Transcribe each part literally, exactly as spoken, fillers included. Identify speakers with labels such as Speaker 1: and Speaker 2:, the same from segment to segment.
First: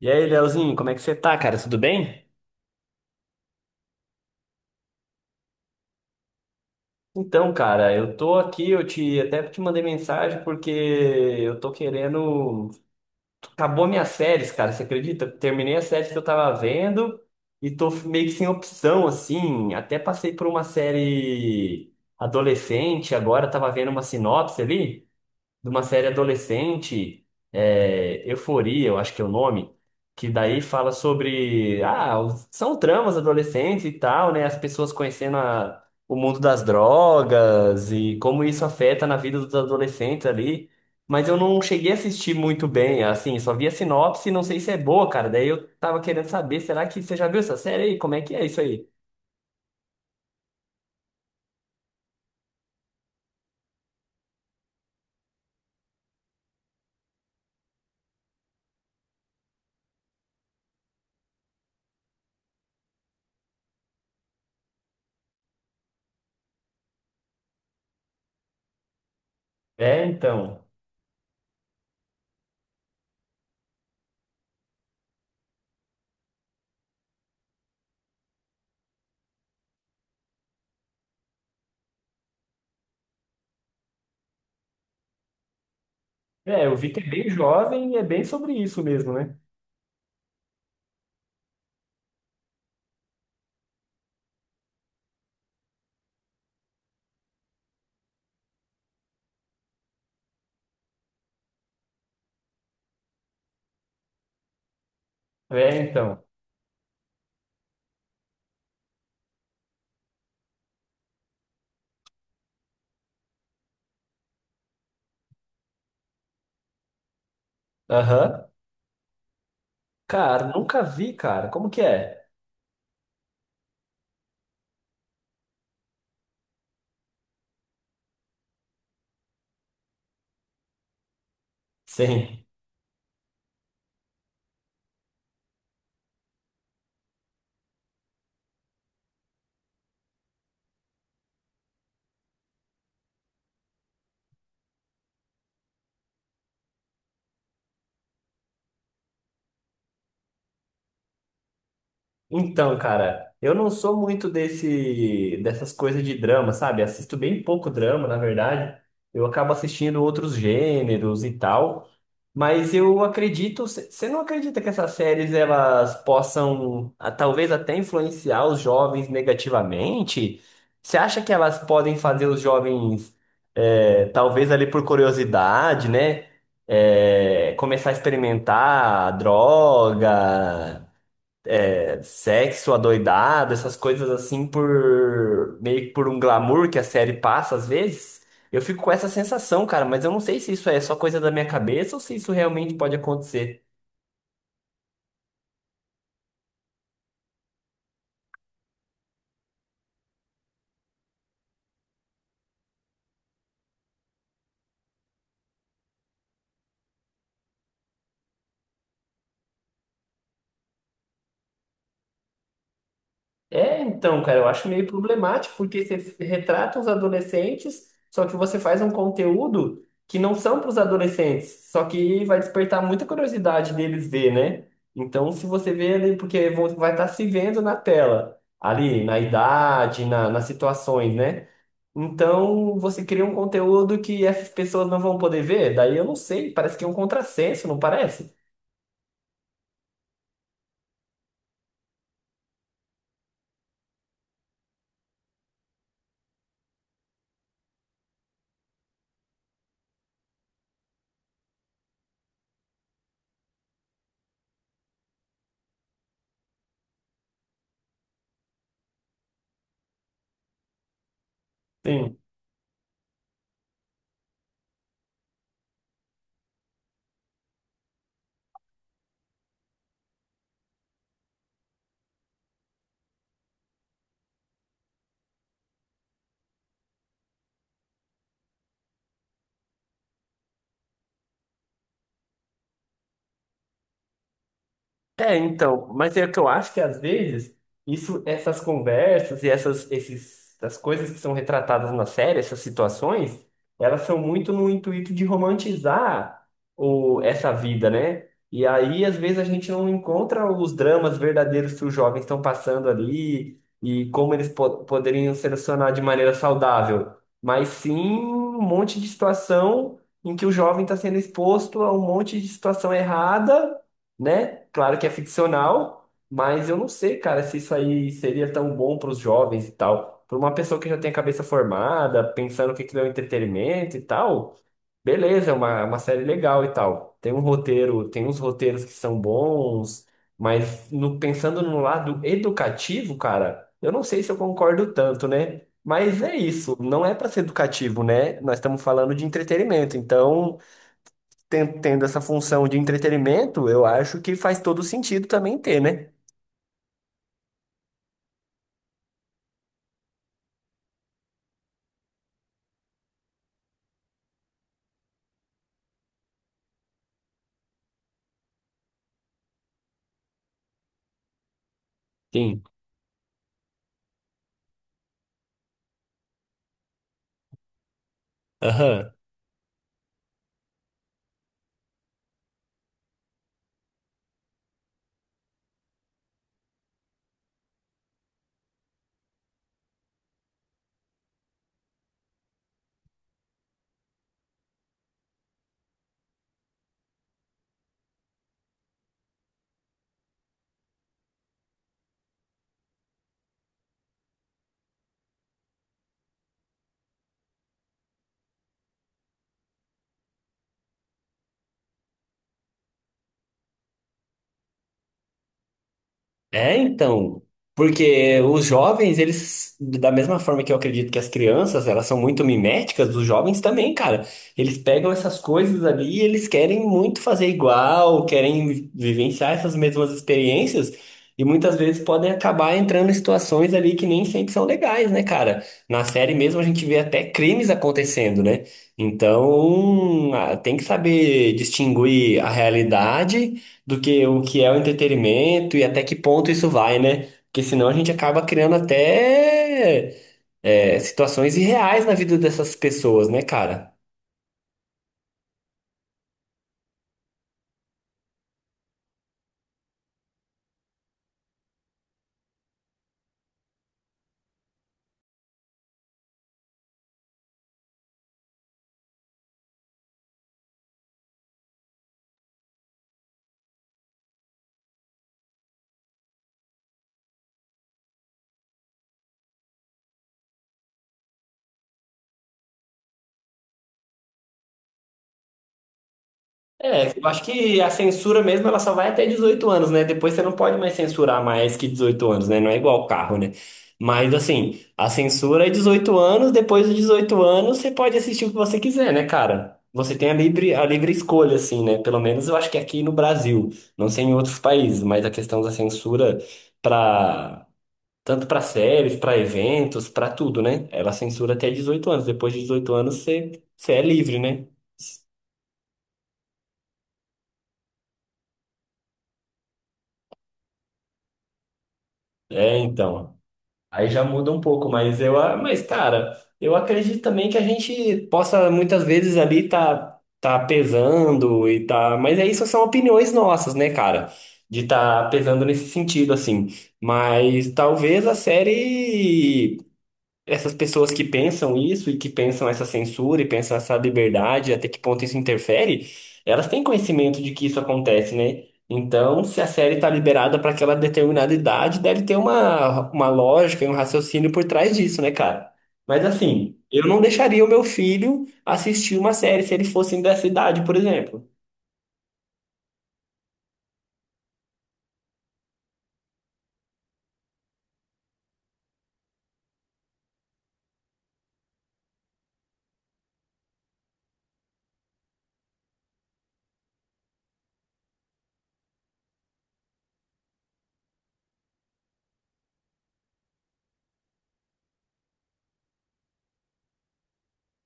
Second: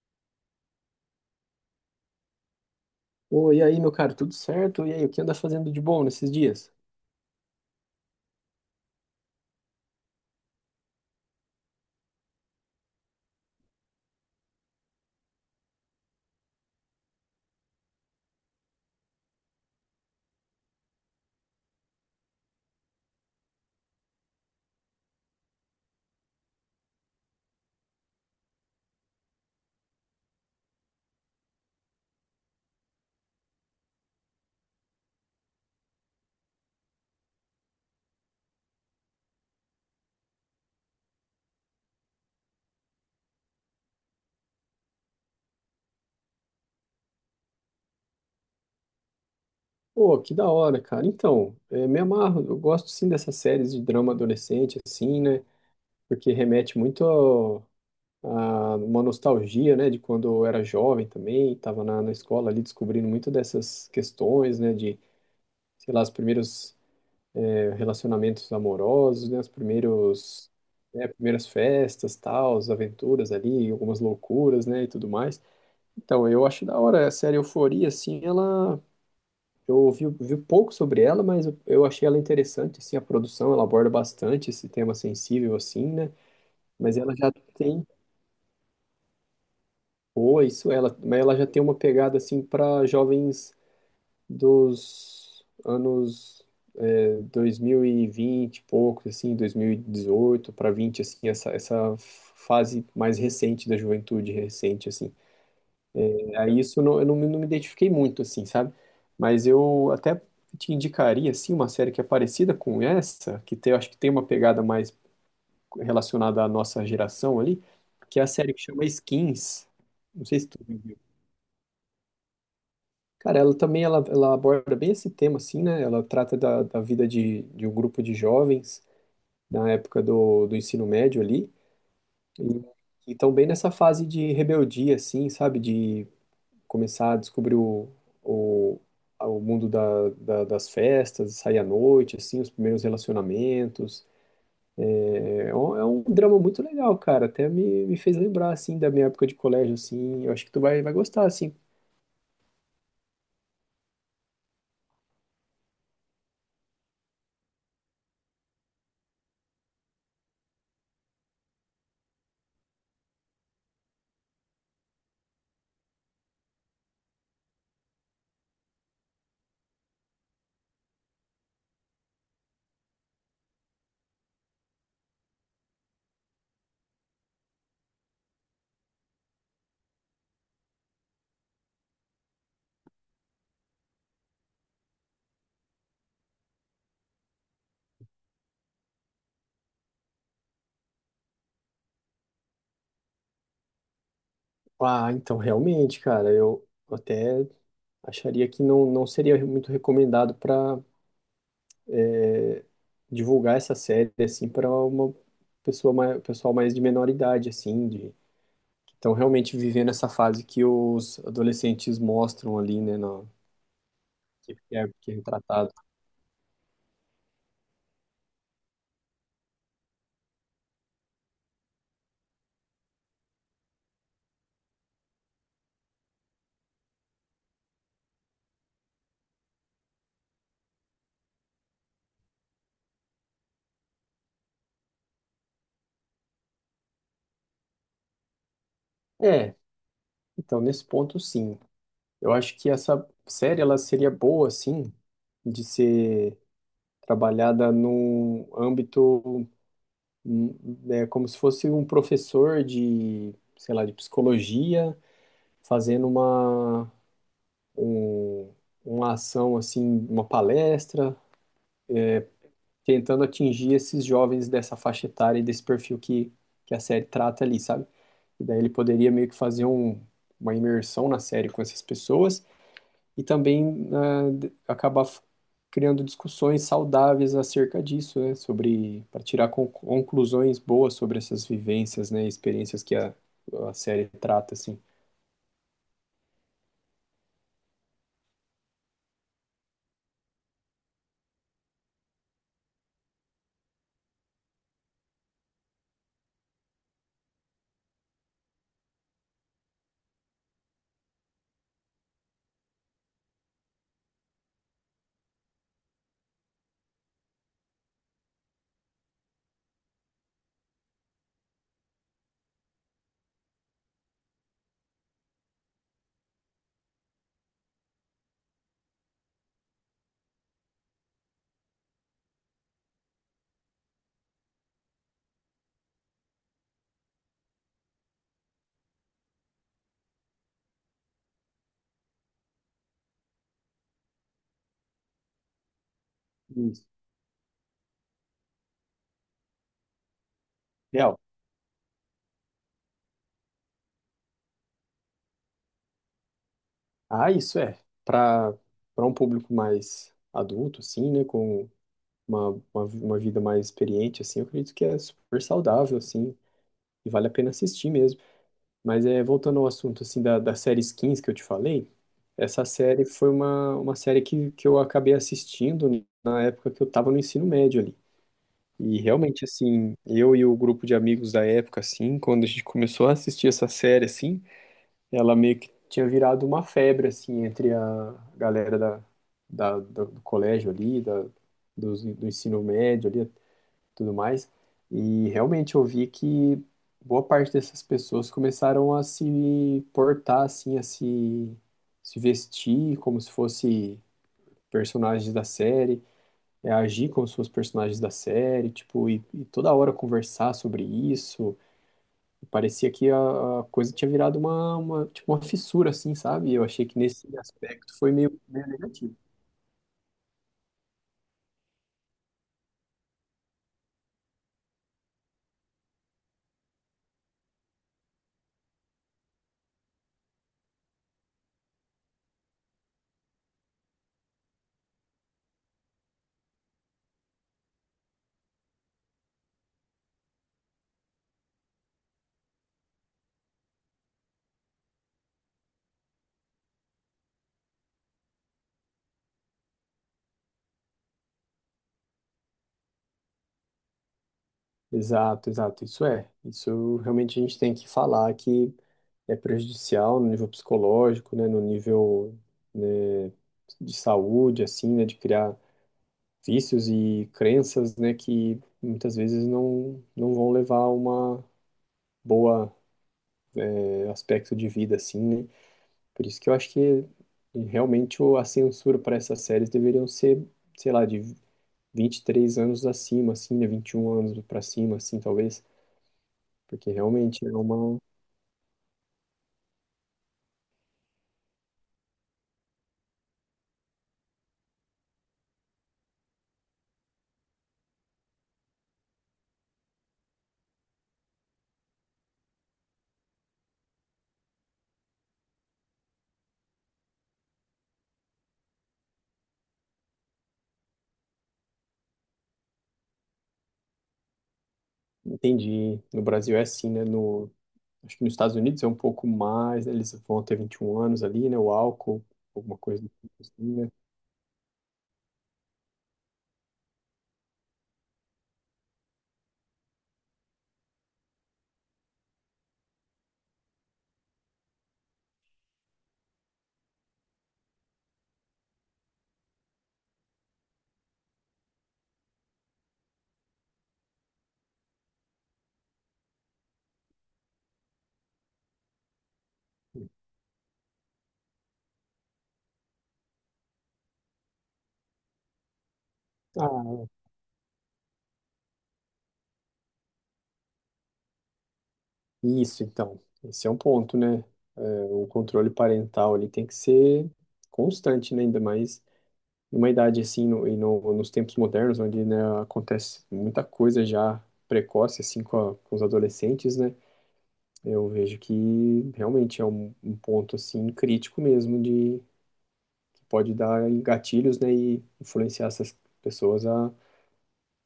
Speaker 1: E aí, Leozinho, como é que você tá, cara? Tudo bem?
Speaker 2: Ô, e aí, meu cara, tudo certo? E aí, o que anda fazendo de bom nesses dias?
Speaker 1: Então, cara, eu tô aqui, eu te até te mandei mensagem porque eu tô querendo. Acabou minhas séries, cara, você acredita? Terminei as séries que eu tava vendo e tô meio que sem opção, assim. Até passei por uma série adolescente, agora eu tava vendo uma sinopse ali. De uma série adolescente, é, Euforia, eu acho que é o nome, que daí fala sobre, ah, os- são tramas adolescentes e tal, né? As pessoas conhecendo a- o mundo das drogas e como isso afeta na vida dos adolescentes ali. Mas eu não cheguei a assistir muito bem, assim, só vi a sinopse, não sei se é boa, cara. Daí eu tava querendo saber, será que você já viu essa série aí? Como é que é isso aí?
Speaker 2: Pô, que da hora, cara. Então, é, me amarro, eu gosto sim dessas séries de drama adolescente, assim, né? Porque remete muito ao- a uma nostalgia, né? De quando eu era jovem também, tava na, na escola ali descobrindo muito dessas questões, né? De, sei lá, os primeiros é, relacionamentos amorosos, né? Os
Speaker 1: É,
Speaker 2: primeiros,
Speaker 1: então.
Speaker 2: né, primeiras festas, tal, as aventuras ali, algumas loucuras, né? E tudo mais. Então, eu acho da hora. A série Euforia, assim, ela. Eu ouvi, vi pouco sobre ela, mas eu eu achei ela interessante, assim, a produção, ela aborda bastante esse tema sensível, assim, né?
Speaker 1: É, eu vi
Speaker 2: Mas
Speaker 1: que é
Speaker 2: ela
Speaker 1: bem
Speaker 2: já tem.
Speaker 1: jovem e é bem sobre isso mesmo, né?
Speaker 2: Pô, isso, ela. Mas ela já tem uma pegada, assim, para jovens dos anos eh, dois mil e vinte, e vinte, e poucos, assim, dois mil e dezoito para vinte, assim, essa, essa fase mais recente da juventude, recente, assim.
Speaker 1: É, então.
Speaker 2: Aí isso não- eu não, me não me identifiquei muito, assim, sabe? Mas eu até te indicaria, assim, uma série que é parecida com essa, que tem, eu acho que tem uma pegada mais relacionada à nossa geração ali, que é a
Speaker 1: Aham.
Speaker 2: série que chama Skins. Não sei
Speaker 1: Cara,
Speaker 2: se tu já
Speaker 1: nunca
Speaker 2: viu.
Speaker 1: vi, cara. Como que é?
Speaker 2: Cara, ela também, ela, ela aborda bem esse tema, assim, né? Ela trata da, da vida de, de um grupo de jovens na época do, do ensino médio ali,
Speaker 1: Sim.
Speaker 2: e, estão bem nessa fase de rebeldia, assim, sabe? De começar a descobrir o, o, o mundo da, da- das festas, sair à noite, assim, os primeiros relacionamentos. É é um, é um drama muito legal, cara. Até me, me fez lembrar, assim, da minha época de colégio, assim. Eu acho que tu vai, vai gostar, assim.
Speaker 1: Então, cara, eu não sou muito desse dessas coisas de drama, sabe? Assisto bem pouco drama, na verdade. Eu acabo assistindo outros gêneros e tal. Mas eu acredito, você não acredita que essas séries elas possam ah, talvez até influenciar os jovens negativamente? Você acha que elas podem fazer os jovens, eh, talvez ali por curiosidade, né? eh, começar a experimentar droga, sexo adoidado, essas coisas assim por meio que por um glamour que a série passa às vezes. Eu fico com essa sensação, cara, mas eu não sei se isso é só coisa da minha cabeça ou se isso realmente pode acontecer.
Speaker 2: Ah, então, realmente, cara, eu até acharia que não, não seria muito recomendado para divulgar essa série, assim, para uma pessoa mais, pessoal mais de menor idade, assim, de. Então, realmente vivendo essa fase que os adolescentes mostram ali, né, no,
Speaker 1: É, então, cara, eu
Speaker 2: que
Speaker 1: acho meio
Speaker 2: é, que é
Speaker 1: problemático
Speaker 2: retratado.
Speaker 1: porque você retrata os adolescentes, só que você faz um conteúdo que não são para os adolescentes, só que vai despertar muita curiosidade deles ver, né? Então, se você vê ali, porque vão- vai estar se vendo na tela, ali, na idade, na, nas situações, né? Então, você cria um conteúdo que essas pessoas não vão poder ver, daí eu não sei, parece que é um contrassenso, não parece?
Speaker 2: É, então, nesse ponto, sim. Eu acho que essa série, ela seria boa, sim, de ser trabalhada num âmbito, hum, né, como se fosse um professor de, sei lá, de psicologia, fazendo uma, um, uma ação, assim, uma palestra, tentando atingir esses jovens dessa faixa etária e desse perfil que, que a série trata ali, sabe? E daí ele poderia meio que fazer um, uma imersão na série com essas pessoas e também ah, acabar criando discussões saudáveis acerca disso, né? Sobre para tirar conclusões boas sobre essas vivências, né? Experiências que a, a série trata, assim.
Speaker 1: É, então, mas é que eu acho que às vezes isso, essas conversas e essas, esses, essas coisas que são retratadas na série, essas situações, elas são muito no intuito de romantizar o, essa vida, né? E aí, às vezes, a gente não encontra os dramas verdadeiros que os jovens estão passando ali e como eles po poderiam se relacionar de maneira saudável, mas sim um monte de situação em que o jovem está sendo exposto a um monte de situação errada, né? Claro que é ficcional, mas eu não sei, cara, se isso aí seria tão bom para os jovens e tal. Para uma pessoa que já tem a cabeça formada, pensando o que que é o entretenimento e tal, beleza, é uma, é uma série legal e tal. Tem um roteiro, tem uns roteiros que são bons, mas no- pensando no lado educativo, cara, eu não sei se eu concordo tanto, né? Mas é isso,
Speaker 2: Isso.
Speaker 1: não é para ser educativo, né? Nós estamos falando de entretenimento, então
Speaker 2: Real.
Speaker 1: ten- tendo essa função de entretenimento, eu acho que faz todo sentido também ter, né?
Speaker 2: Ah, isso é. Para Para um público mais adulto, assim, né? Com uma, uma, uma vida mais experiente, assim, eu acredito que é super saudável, assim, e vale a pena assistir mesmo. Mas é, voltando ao assunto, assim, da, da série Skins que eu te falei,
Speaker 1: Sim.
Speaker 2: essa série foi uma, uma série que, que eu acabei assistindo na época que eu estava no ensino médio ali. E
Speaker 1: Aham.
Speaker 2: realmente, assim, eu e o grupo de amigos da época, assim, quando a gente começou a assistir essa série, assim, ela meio que tinha virado uma febre, assim, entre a galera da, da, do, do colégio ali, da, do, do ensino médio ali, tudo mais. E realmente eu vi que boa parte dessas pessoas começaram a se portar assim, a se, se vestir como se fosse personagens da série, é, agir como se fossem personagens da série, tipo, e, e toda hora conversar sobre isso. E parecia que a, a coisa tinha virado uma, uma, tipo, uma fissura, assim, sabe? E eu
Speaker 1: É,
Speaker 2: achei que nesse
Speaker 1: então,
Speaker 2: aspecto foi meio,
Speaker 1: porque os
Speaker 2: meio negativo.
Speaker 1: jovens, eles, da mesma forma que eu acredito que as crianças, elas são muito miméticas, os jovens também, cara. Eles pegam essas coisas ali e eles querem muito fazer igual, querem vivenciar essas mesmas experiências e muitas vezes podem acabar entrando em situações ali que nem sempre são legais, né, cara? Na série mesmo a gente vê até crimes acontecendo, né? Então, ah, tem que saber distinguir a realidade do que o que é o entretenimento e até que ponto isso vai, né? Porque senão a gente acaba criando até é, situações irreais na vida dessas pessoas, né, cara?
Speaker 2: Exato, exato, isso é. Isso realmente a gente tem que falar que é prejudicial no nível psicológico, né, no nível, né, de saúde, assim, né, de criar vícios e crenças, né, que muitas vezes não, não vão levar a uma boa eh, aspecto de vida, assim, né. Por isso que eu acho que realmente o- a censura para essas séries deveriam ser, sei lá, de vinte e três anos acima, assim, né, vinte e um anos para cima, assim, talvez, porque
Speaker 1: É, eu acho
Speaker 2: realmente é
Speaker 1: que a
Speaker 2: uma.
Speaker 1: censura mesmo ela só vai até dezoito anos, né? Depois você não pode mais censurar mais que dezoito anos, né? Não é igual carro, né? Mas assim, a censura é dezoito anos, depois dos dezoito anos você pode assistir o que você quiser, né, cara? Você tem a livre, a livre escolha, assim, né? Pelo menos eu acho que aqui no Brasil, não sei em outros países, mas a questão da censura para tanto para séries, para eventos, para tudo, né? Ela censura até dezoito anos. Depois de dezoito anos você, você é livre, né?
Speaker 2: Entendi. No Brasil é assim, né? No, acho que nos Estados Unidos é um pouco mais, né? Eles vão ter vinte e um anos ali, né? O álcool, alguma
Speaker 1: É,
Speaker 2: coisa do tipo
Speaker 1: então.
Speaker 2: assim, né?
Speaker 1: Aí já muda um pouco, mas eu, a- mas cara, eu acredito também que a gente possa muitas vezes ali tá tá pesando e tá, mas é isso são opiniões nossas, né, cara? De tá pesando nesse sentido assim. Mas talvez a série essas pessoas que pensam isso e que pensam essa censura e pensam essa liberdade, até que ponto isso interfere, elas têm conhecimento de que isso acontece, né? Então, se a série está liberada para aquela determinada idade, deve ter uma, uma lógica e um raciocínio por trás disso, né, cara? Mas assim, eu
Speaker 2: Ah,
Speaker 1: não deixaria o meu filho assistir uma série se ele fosse dessa idade, por exemplo.
Speaker 2: isso então. Esse é um ponto, né? É, o controle parental ali tem que ser constante, né? Ainda mais numa idade assim, no, e no, nos tempos modernos, onde, né, acontece muita coisa já precoce, assim, com, a- com os adolescentes, né? Eu vejo que realmente é um, um ponto, assim, crítico mesmo pode dar em gatilhos, né, e influenciar essas pessoas a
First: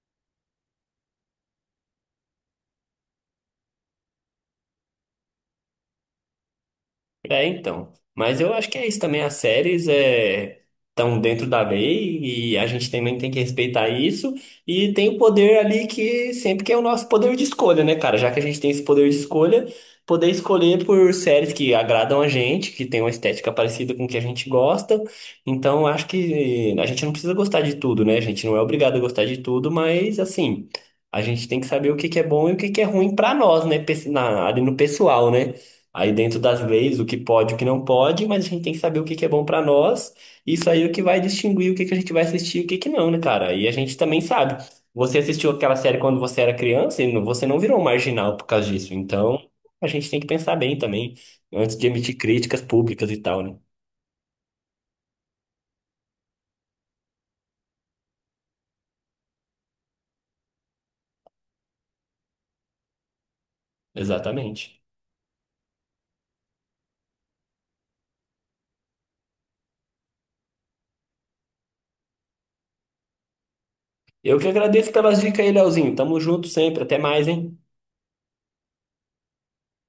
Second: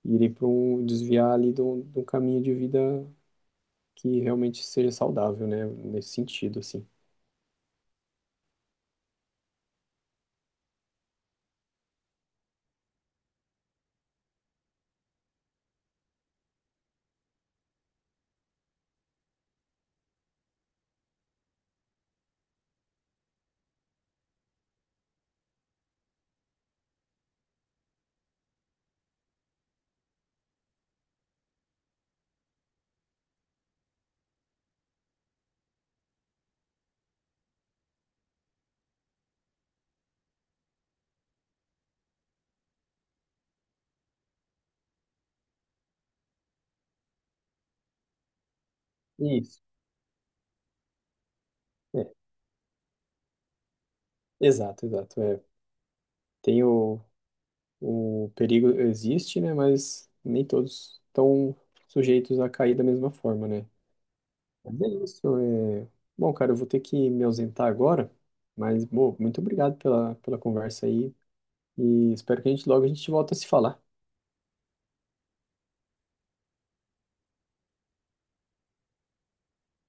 Speaker 2: irem para um desviar ali de um de um caminho de vida que realmente seja saudável, né, nesse sentido, assim.
Speaker 1: É, então. Mas eu acho que é isso também. As séries é, estão dentro da lei e a gente também tem que respeitar isso. E tem o poder ali que sempre que é o nosso poder de escolha, né, cara? Já que a gente tem esse poder de escolha, poder escolher por séries que agradam a gente, que tem uma estética parecida com o que a gente gosta. Então, eu acho que a gente não precisa gostar de tudo, né? A gente não é obrigado a gostar de tudo, mas assim, a gente tem que saber o que que é bom e o que que é ruim pra nós, né? Pe- na- Ali no pessoal, né? Aí dentro das leis, o que pode, o que não pode, mas a gente tem que saber o que que é bom pra nós. Isso aí é o que vai distinguir o que que a gente vai assistir e o que que não, né, cara? E a gente também sabe. Você assistiu aquela série quando você era criança e não- você não virou um marginal por causa disso. Então,
Speaker 2: Isso,
Speaker 1: a gente tem que pensar bem também antes de
Speaker 2: é,
Speaker 1: emitir críticas públicas e tal, né?
Speaker 2: exato, exato, é. Tem o, o perigo existe, né, mas nem todos estão sujeitos a cair da mesma forma, né.
Speaker 1: Exatamente.
Speaker 2: Mas é isso, é... Bom, cara, eu vou ter que me ausentar agora, mas, bom, muito obrigado pela, pela conversa aí e espero que a gente logo a gente volta a se falar.
Speaker 1: Eu que agradeço pelas dicas aí, Leozinho. Tamo junto sempre. Até mais, hein?